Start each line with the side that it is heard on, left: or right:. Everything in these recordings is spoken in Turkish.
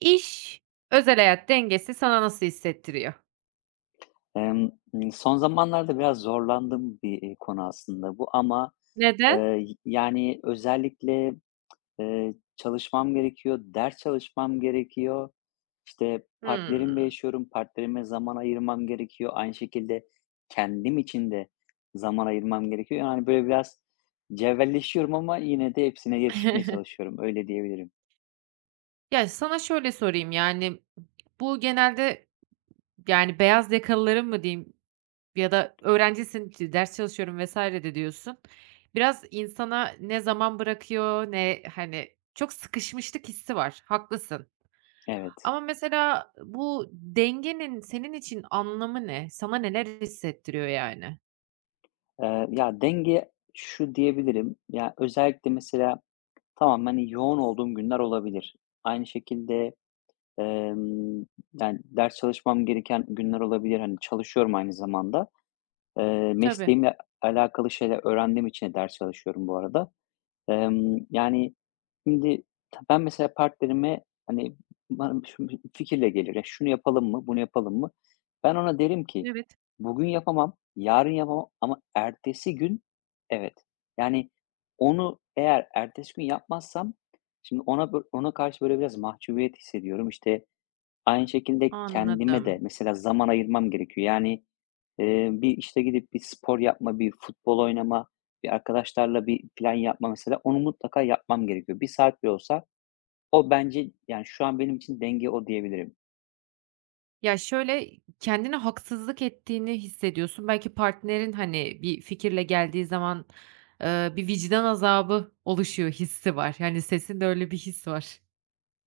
right: İş, özel hayat dengesi sana nasıl hissettiriyor?
left: Emm, Son zamanlarda biraz zorlandığım bir, konu aslında bu ama,
right: Neden?
left: yani, özellikle, çalışmam gerekiyor, ders çalışmam gerekiyor. İşte, partnerimle
right: Hımm.
left: yaşıyorum, partnerime zaman ayırmam gerekiyor. Aynı şekilde kendim için de zaman ayırmam gerekiyor. Yani, böyle biraz cebelleşiyorum ama yine de hepsine yetişmeye çalışıyorum, öyle diyebilirim.
right: Ya, sana şöyle sorayım, yani, bu genelde, yani, beyaz yakalıların mı diyeyim ya da öğrencisin, ders çalışıyorum vs. de diyorsun. Biraz insana ne zaman bırakıyor ne, hani, çok sıkışmışlık hissi var, haklısın.
left: Evet.
right: Ama mesela bu dengenin senin için anlamı ne? Sana neler hissettiriyor yani?
left: Ya, denge şu diyebilirim, ya, özellikle mesela. Tamam, hani yoğun olduğum günler olabilir. Aynı şekilde, emm, yani, ders çalışmam gereken günler olabilir. Hani, çalışıyorum aynı zamanda.
right: Tabii.
left: Mesleğimle alakalı şeyler öğrendiğim için de ders çalışıyorum bu arada. Yani, şimdi ben mesela partnerime, hani, bana şu bir fikirle gelir, "Ya, şunu yapalım mı, bunu yapalım mı?" Ben ona derim ki,
right: Evet.
left: "Bugün yapamam, yarın yapamam ama ertesi gün evet." Yani, onu eğer ertesi gün yapmazsam şimdi ona karşı böyle biraz mahcubiyet hissediyorum. İşte, aynı şekilde kendime de
right: Anladım.
left: mesela zaman ayırmam gerekiyor. Yani, bir, işte, gidip bir spor yapma, bir futbol oynama, bir arkadaşlarla bir plan yapma mesela, onu mutlaka yapmam gerekiyor. 1 saat bile olsa o bence, yani, şu an benim için denge o diyebilirim.
right: Ya, şöyle, kendine haksızlık ettiğini hissediyorsun. Belki partnerin, hani, bir fikirle geldiği zaman, bir vicdan azabı oluşuyor hissi var. Yani, sesinde öyle bir his var.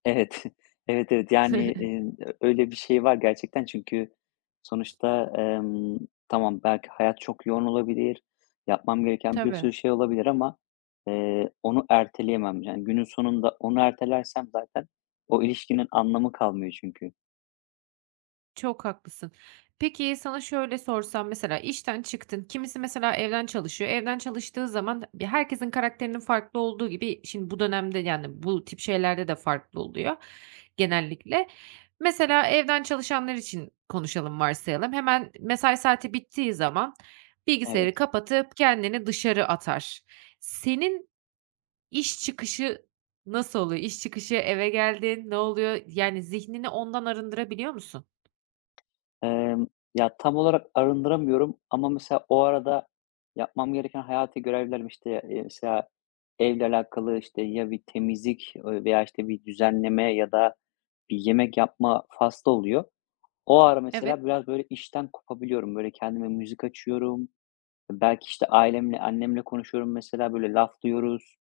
left: Evet. Evet, evet. Yani, öyle bir şey var gerçekten çünkü sonuçta, tamam belki hayat çok yoğun olabilir, yapmam gereken bir
right: Tabii.
left: sürü şey olabilir ama, onu erteleyemem. Yani, günün sonunda onu ertelersem zaten o ilişkinin anlamı kalmıyor çünkü.
right: Çok haklısın. Peki, sana şöyle sorsam, mesela işten çıktın, kimisi mesela evden çalışıyor. Evden çalıştığı zaman bir herkesin karakterinin farklı olduğu gibi, şimdi bu dönemde, yani, bu tip şeylerde de farklı oluyor genellikle. Mesela evden çalışanlar için konuşalım, varsayalım. Hemen mesai saati bittiği zaman
left: Evet.
right: bilgisayarı kapatıp kendini dışarı atar. Senin iş çıkışı nasıl oluyor? İş çıkışı eve geldin, ne oluyor? Yani zihnini ondan arındırabiliyor musun?
left: Emm, Ya, tam olarak arındıramıyorum ama mesela o arada yapmam gereken hayati görevlerim, işte, mesela evle alakalı, işte, ya bir temizlik, veya, işte, bir düzenleme ya da bir yemek yapma faslı oluyor. O ara
right: Evet.
left: mesela biraz, böyle, işten kopabiliyorum. Böyle, kendime müzik açıyorum. Belki, işte, ailemle, annemle konuşuyorum mesela, böyle, laflıyoruz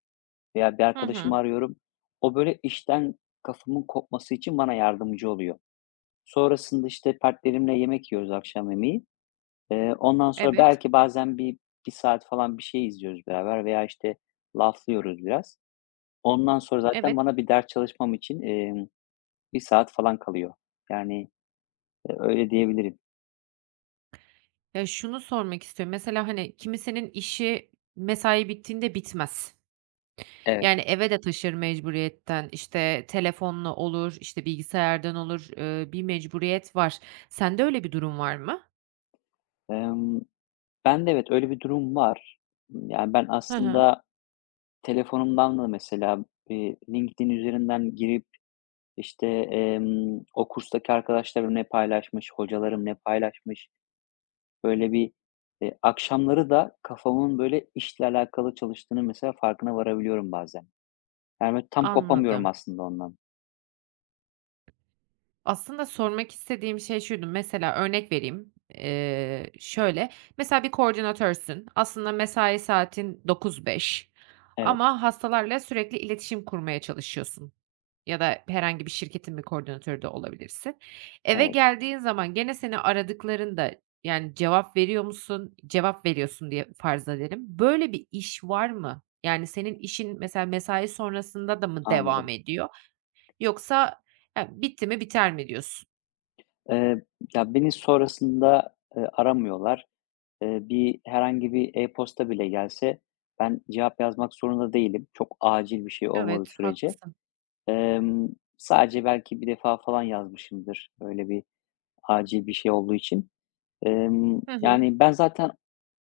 left: veya bir
right: Hı
left: arkadaşımı
right: hı.
left: arıyorum. O, böyle, işten kafamın kopması için bana yardımcı oluyor. Sonrasında, işte, partnerimle yemek yiyoruz akşam yemeği. Ondan sonra
right: Evet,
left: belki bazen bir saat falan bir şey izliyoruz beraber veya, işte, laflıyoruz biraz. Ondan sonra zaten
right: evet.
left: bana bir ders çalışmam için, 1 saat falan kalıyor. Yani, öyle diyebilirim.
right: Ya, şunu sormak istiyorum. Mesela, hani, kimisinin işi mesai bittiğinde bitmez.
left: Evet.
right: Yani, eve de taşır mecburiyetten. İşte, telefonla olur, işte, bilgisayardan olur, bir mecburiyet var. Sende öyle bir durum var mı?
left: Em, Ben de evet, öyle bir durum var. Yani, ben
right: Hı hı.
left: aslında telefonumdan da mesela, LinkedIn üzerinden girip, işte, o kurstaki arkadaşlarım ne paylaşmış, hocalarım ne paylaşmış. Böyle bir, akşamları da kafamın böyle işle alakalı çalıştığını mesela farkına varabiliyorum bazen. Yani, böyle, tam kopamıyorum
right: Anladım.
left: aslında ondan.
right: Aslında sormak istediğim şey şuydu. Mesela örnek vereyim. Şöyle, mesela bir koordinatörsün. Aslında mesai saatin 09.00-17.00
left: Evet,
right: ama hastalarla sürekli iletişim kurmaya çalışıyorsun. Ya da herhangi bir şirketin bir koordinatörü de olabilirsin. Eve
left: evet,
right: geldiğin zaman gene seni aradıklarında, yani, cevap veriyor musun? Cevap veriyorsun diye farz edelim. Böyle bir iş var mı? Yani, senin işin mesela mesai sonrasında da mı devam
left: anladım.
right: ediyor yoksa, "Ya, bitti mi biter mi?" diyorsun?
left: Eee, Ya, beni sonrasında, aramıyorlar. Bir herhangi bir e-posta bile gelse ben cevap yazmak zorunda değilim, çok acil bir şey olmadığı
right: Evet,
left: sürece.
right: haklısın.
left: Emm, Sadece belki bir defa falan yazmışımdır öyle bir acil bir şey olduğu için.
right: Hı hı.
left: Yani, ben zaten.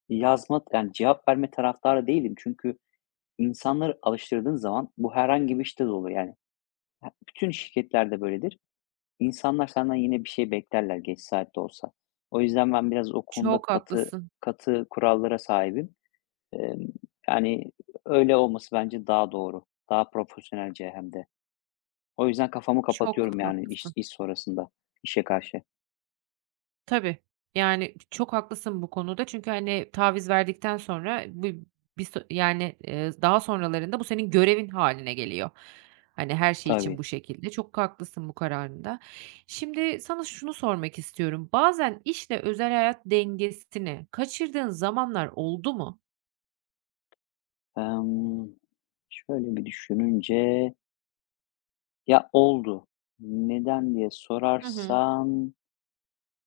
left: Yazma yani cevap verme taraftarı değilim. Çünkü insanları alıştırdığın zaman bu herhangi bir işte de olur yani. He bütün şirketlerde böyledir. İnsanlar senden yine bir şey beklerler geç saatte olsa. O yüzden ben biraz o konuda
right: Çok
left: katı
right: haklısın,
left: kurallara sahibim. Emm, Yani öyle olması bence daha doğru. Daha profesyonelce hem de. O yüzden kafamı
right: çok
left: kapatıyorum yani iş
right: haklısın.
left: iş sonrasında işe karşı.
right: Tabii. Yani, çok haklısın bu konuda çünkü, hani, taviz verdikten sonra bu bir yani, daha sonralarında bu senin görevin haline geliyor. Hani, her şey için bu
left: Tabii.
right: şekilde. Çok haklısın bu kararında. Şimdi sana şunu sormak istiyorum. Bazen işle özel hayat dengesini kaçırdığın zamanlar oldu mu?
left: Emm, Şöyle bir düşününce, ya, oldu. Neden diye
right: Hı hı.
left: sorarsan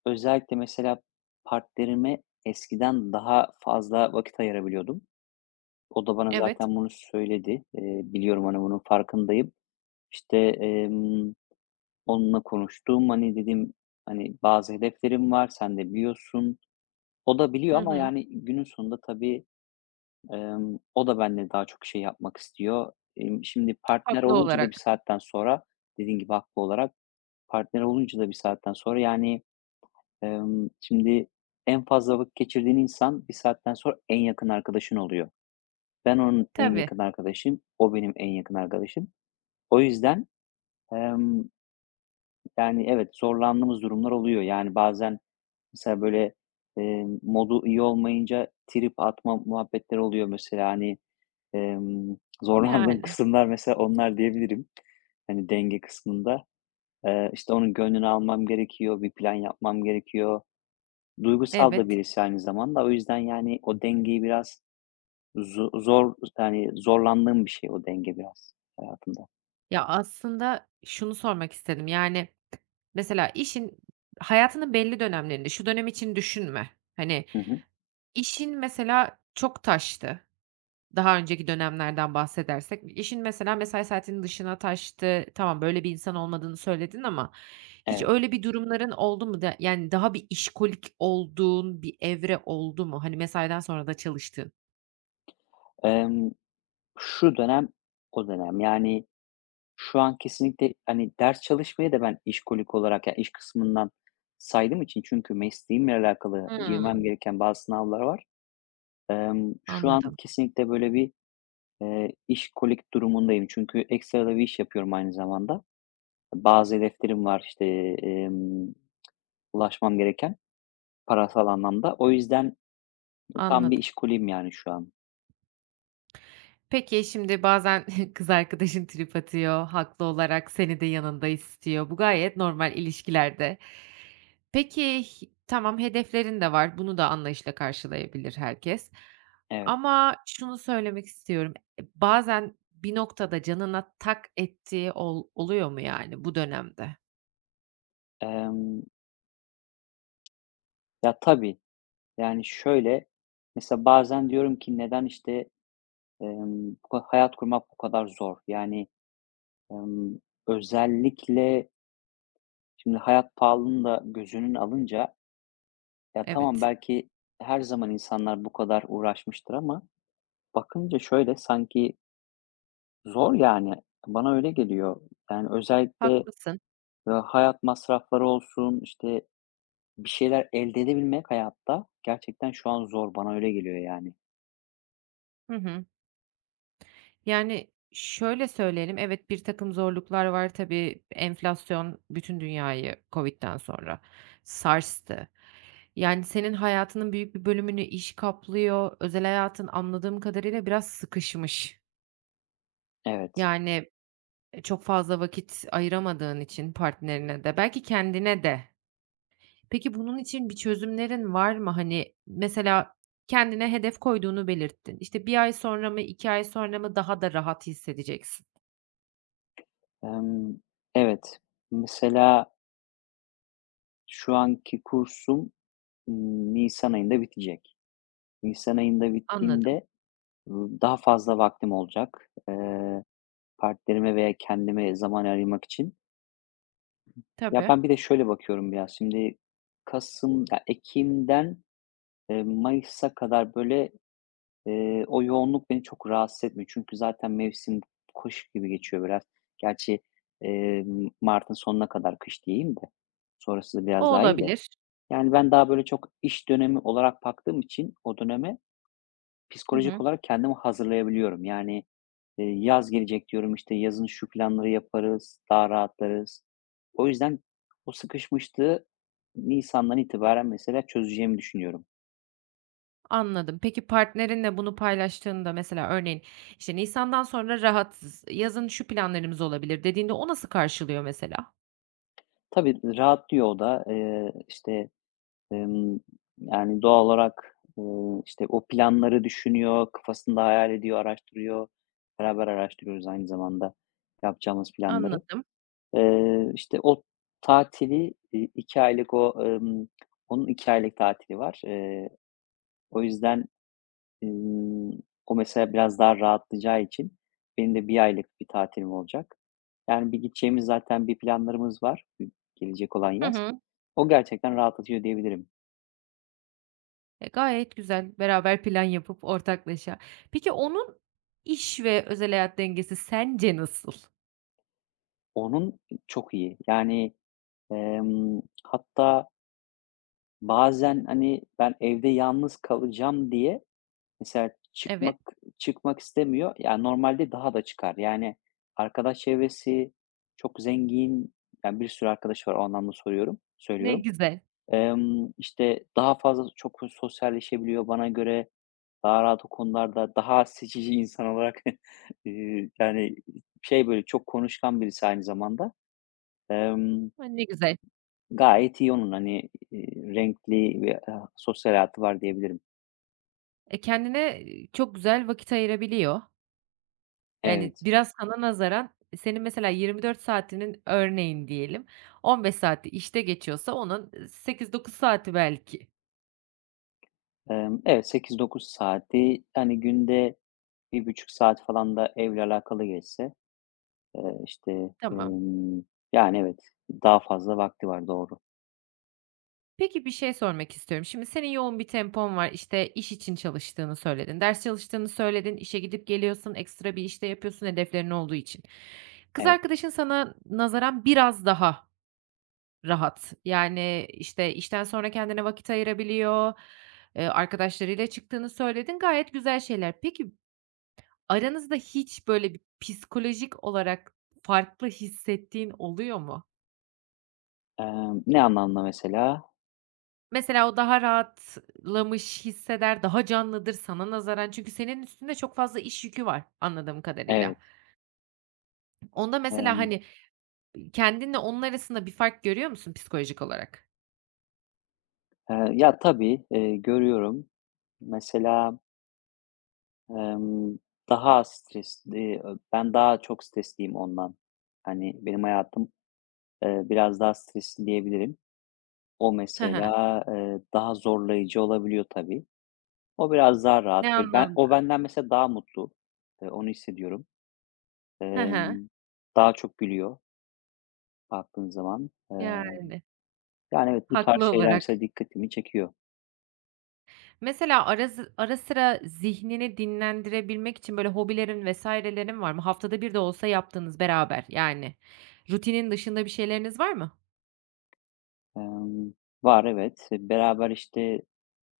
left: özellikle mesela partnerime eskiden daha fazla vakit ayırabiliyordum. O da bana
right: Evet.
left: zaten bunu söyledi. Biliyorum, hani, bunun farkındayım. İşte, onunla konuştum. Hani, dedim, hani, "Bazı hedeflerim var, sen de biliyorsun." O da biliyor
right: Hı
left: ama,
right: hı.
left: yani, günün sonunda tabii, o da benimle daha çok şey yapmak istiyor. Şimdi partner
right: Haklı
left: olunca da bir
right: olarak.
left: saatten sonra, dediğin gibi haklı olarak. Partner olunca da bir saatten sonra yani, şimdi en fazla vakit geçirdiğin insan bir saatten sonra en yakın arkadaşın oluyor. Ben onun en
right: Tabii.
left: yakın arkadaşım, o benim en yakın arkadaşım. O yüzden, emm, yani, evet, zorlandığımız durumlar oluyor. Yani, bazen mesela, böyle, modu iyi olmayınca trip atma muhabbetleri oluyor mesela. Hani, emm, zorlandığım
right: Yani.
left: kısımlar mesela onlar diyebilirim. Hani, denge kısmında. İşte, onun gönlünü almam gerekiyor, bir plan yapmam gerekiyor. Duygusal da
right: Evet.
left: birisi aynı zamanda. O yüzden, yani, o dengeyi biraz zor, yani, zorlandığım bir şey o denge biraz hayatımda.
right: Ya, aslında şunu sormak istedim, yani, mesela işin hayatının belli dönemlerinde, şu dönem için düşünme, hani,
left: Hı hı.
right: işin mesela çok taştı, daha önceki dönemlerden bahsedersek. İşin mesela mesai saatinin dışına taştı, tamam, böyle bir insan olmadığını söyledin ama hiç
left: Evet.
right: öyle bir durumların oldu mu da, yani, daha bir işkolik olduğun bir evre oldu mu? Hani, mesaiden sonra da çalıştığın.
left: Emm, Şu dönem o dönem. Yani, şu an kesinlikle, hani, ders çalışmaya da ben işkolik olarak, ya, iş kısmından saydığım için çünkü mesleğimle alakalı girmem
right: Hımm,
left: gereken bazı sınavlar var. Şu an
right: anladım,
left: kesinlikle böyle bir, işkolik durumundayım. Çünkü ekstra da bir iş yapıyorum aynı zamanda. Bazı hedeflerim var. İşte ulaşmam gereken, parasal anlamda. O yüzden tam bir
right: anladım.
left: işkuliyim yani şu an.
right: Peki, şimdi bazen kız arkadaşın trip atıyor, haklı olarak seni de yanında istiyor. Bu gayet normal ilişkilerde. Peki, tamam, hedeflerin de var, bunu da anlayışla karşılayabilir herkes
left: Evet.
right: ama şunu söylemek istiyorum, bazen bir noktada canına tak ettiği oluyor mu yani bu dönemde?
left: Emm, Ya, tabii, yani, şöyle, mesela bazen diyorum ki neden, işte, bu hayat kurmak bu kadar zor? Yani, emm, özellikle şimdi hayat pahalılığını da gözünün alınca, ya, tamam
right: Evet,
left: belki her zaman insanlar bu kadar uğraşmıştır ama bakınca şöyle sanki zor yani. Bana öyle geliyor. Yani, özellikle,
right: haklısın.
left: hayat masrafları olsun, işte, bir şeyler elde edebilmek hayatta gerçekten şu an zor. Bana öyle geliyor yani.
right: Hı hı. Yani, şöyle söyleyelim, evet, bir takım zorluklar var. Tabii, enflasyon bütün dünyayı COVID'den sonra sarstı. Yani, senin hayatının büyük bir bölümünü iş kaplıyor. Özel hayatın anladığım kadarıyla biraz sıkışmış.
left: Evet.
right: Yani, çok fazla vakit ayıramadığın için partnerine de belki kendine de. Peki, bunun için bir çözümlerin var mı? Hani, mesela kendine hedef koyduğunu belirttin. İşte, bir ay sonra mı, 2 ay sonra mı daha da rahat hissedeceksin?
left: Emm, evet. Mesela şu anki kursum, nisan ayında bitecek. Nisan ayında
right: Anladım.
left: bittiğinde, daha fazla vaktim olacak, partnerime veya kendime zaman ayırmak için. Ya,
right: Tabii.
left: ben bir de şöyle bakıyorum biraz şimdi kasım ya, ekimden, mayısa kadar böyle. O yoğunluk beni çok rahatsız etmiyor. Çünkü zaten mevsim kış gibi geçiyor biraz. Gerçi, eee, martın sonuna kadar kış diyeyim de sonrası da
right: O
left: biraz daha iyi de.
right: olabilir.
left: Yani, ben daha böyle çok iş dönemi olarak baktığım için o döneme
right: Hı
left: psikolojik
right: hı,
left: olarak kendimi hazırlayabiliyorum. Yani, yaz gelecek diyorum, işte, yazın şu planları yaparız, daha rahatlarız. O yüzden o sıkışmışlığı nisandan itibaren mesela çözeceğimi düşünüyorum.
right: anladım. Peki partnerinle bunu paylaştığında mesela örneğin, işte, "Nisan'dan sonra rahatsız, yazın şu planlarımız olabilir." dediğinde o nasıl karşılıyor mesela?
left: Tabii rahatlıyor o da. İşte, Emm, yani, doğal olarak, işte, o planları düşünüyor, kafasında hayal ediyor, araştırıyor. Beraber araştırıyoruz aynı zamanda yapacağımız planları.
right: Anladım.
left: İşte, o tatili, 2 aylık o, onun 2 aylık tatili var. O yüzden, ımm, o mesela biraz daha rahatlayacağı için benim de 1 aylık bir tatilim olacak. Yani, bir gideceğimiz zaten bir planlarımız var, gelecek olan
right: Hı
left: yaz.
right: hı.
left: O gerçekten rahatlatıyor diyebilirim.
right: E, gayet güzel. Beraber plan yapıp ortaklaşa. Peki onun iş ve özel hayat dengesi sence nasıl?
left: Onun çok iyi. Yani, hatta bazen, hani, ben evde yalnız kalacağım diye mesela
right: Evet,
left: çıkmak istemiyor. Yani normalde daha da çıkar. Yani, arkadaş çevresi çok zengin. Yani, bir sürü arkadaş var, o anlamda soruyorum
right: ne
left: söylüyorum.
right: güzel.
left: İşte, daha fazla çok sosyalleşebiliyor bana göre. Daha rahat o konularda, daha seçici insan olarak, yani, şey, böyle, çok konuşkan birisi aynı zamanda. Emm
right: A, ne güzel.
left: Gayet iyi onun, hani, renkli ve, sosyal hayatı var diyebilirim.
right: E, kendine, çok güzel vakit ayırabiliyor. Yani,
left: Evet.
right: biraz sana nazaran senin mesela 24 saatinin örneğin diyelim 15 saati işte geçiyorsa onun 8-9 saati belki.
left: Evet, sekiz dokuz saati, hani, günde 1,5 saat falan da evle alakalı geçse, işte,
right: Tamam.
left: emm, yani, evet, daha fazla vakti var, doğru.
right: Peki, bir şey sormak istiyorum. Şimdi senin yoğun bir tempon var. İşte, iş için çalıştığını söyledin, ders çalıştığını söyledin, işe gidip geliyorsun, ekstra bir işte yapıyorsun hedeflerin olduğu için. Kız
left: Evet.
right: arkadaşın sana nazaran biraz daha rahat. Yani, işte, işten sonra kendine vakit ayırabiliyor, arkadaşlarıyla çıktığını söyledin. Gayet güzel şeyler. Peki, aranızda hiç böyle bir psikolojik olarak farklı hissettiğin oluyor mu?
left: Ne anlamda mesela?
right: Mesela o daha rahatlamış hisseder, daha canlıdır sana nazaran. Çünkü senin üstünde çok fazla iş yükü var anladığım kadarıyla.
left: Evet,
right: Onda mesela,
left: emm,
right: hani, kendinle onun arasında bir fark görüyor musun psikolojik olarak?
left: ya, tabii, görüyorum. Mesela, emm, daha stresli, ben daha çok stresliyim ondan. Hani, benim hayatım, biraz daha stresli diyebilirim. O
right: Hı hı.
left: mesela, daha zorlayıcı olabiliyor tabii. O biraz daha
right: Ne
left: rahat. Böyle ben
right: anlamda?
left: o benden mesela daha mutlu. Onu hissediyorum.
right: Hı hı.
left: Emm, Daha çok gülüyor baktığın zaman.
right: Yani,
left: Yani, evet, bu tarz
right: haklı
left: şeyler
right: olarak.
left: mesela dikkatimi çekiyor.
right: Mesela ara sıra zihnini dinlendirebilmek için böyle hobilerin vesairelerin var mı? Haftada bir de olsa yaptığınız beraber yani rutinin dışında bir şeyleriniz var mı?
left: Emm, Var evet. Beraber, işte,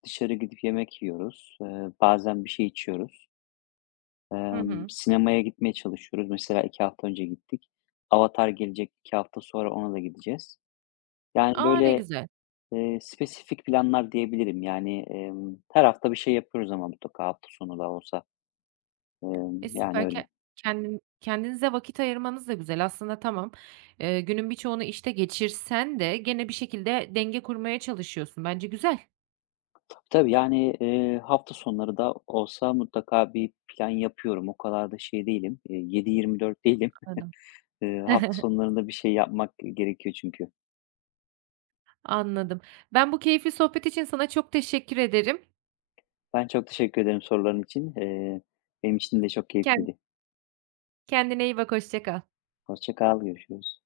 left: dışarı gidip yemek yiyoruz. Bazen bir şey içiyoruz.
right: Hı hı.
left: Sinemaya gitmeye çalışıyoruz. Mesela 2 hafta önce gittik. Avatar gelecek 2 hafta sonra, ona da gideceğiz. Yani,
right: A, ne
left: böyle.
right: güzel.
left: Spesifik planlar diyebilirim. Yani, her hafta bir şey yapıyoruz ama mutlaka hafta sonu da olsa.
right: E,
left: Yani
right: süper. Ke
left: öyle.
right: kendin kendinize vakit ayırmanız da güzel aslında tamam. Günün birçoğunu işte geçirsen de gene bir şekilde denge kurmaya çalışıyorsun. Bence güzel.
left: Tabii, yani, hafta sonları da olsa mutlaka bir plan yapıyorum. O kadar da şey değilim, 7-24 değilim.
right: Anladım.
left: Hafta sonlarında bir şey yapmak gerekiyor çünkü.
right: Anladım. Ben bu keyifli sohbet için sana çok teşekkür ederim.
left: Ben çok teşekkür ederim soruların için. Benim için de çok
right: Ken
left: keyifliydi.
right: kendine iyi bak, hoşça kal.
left: Hoşça kal, görüşürüz.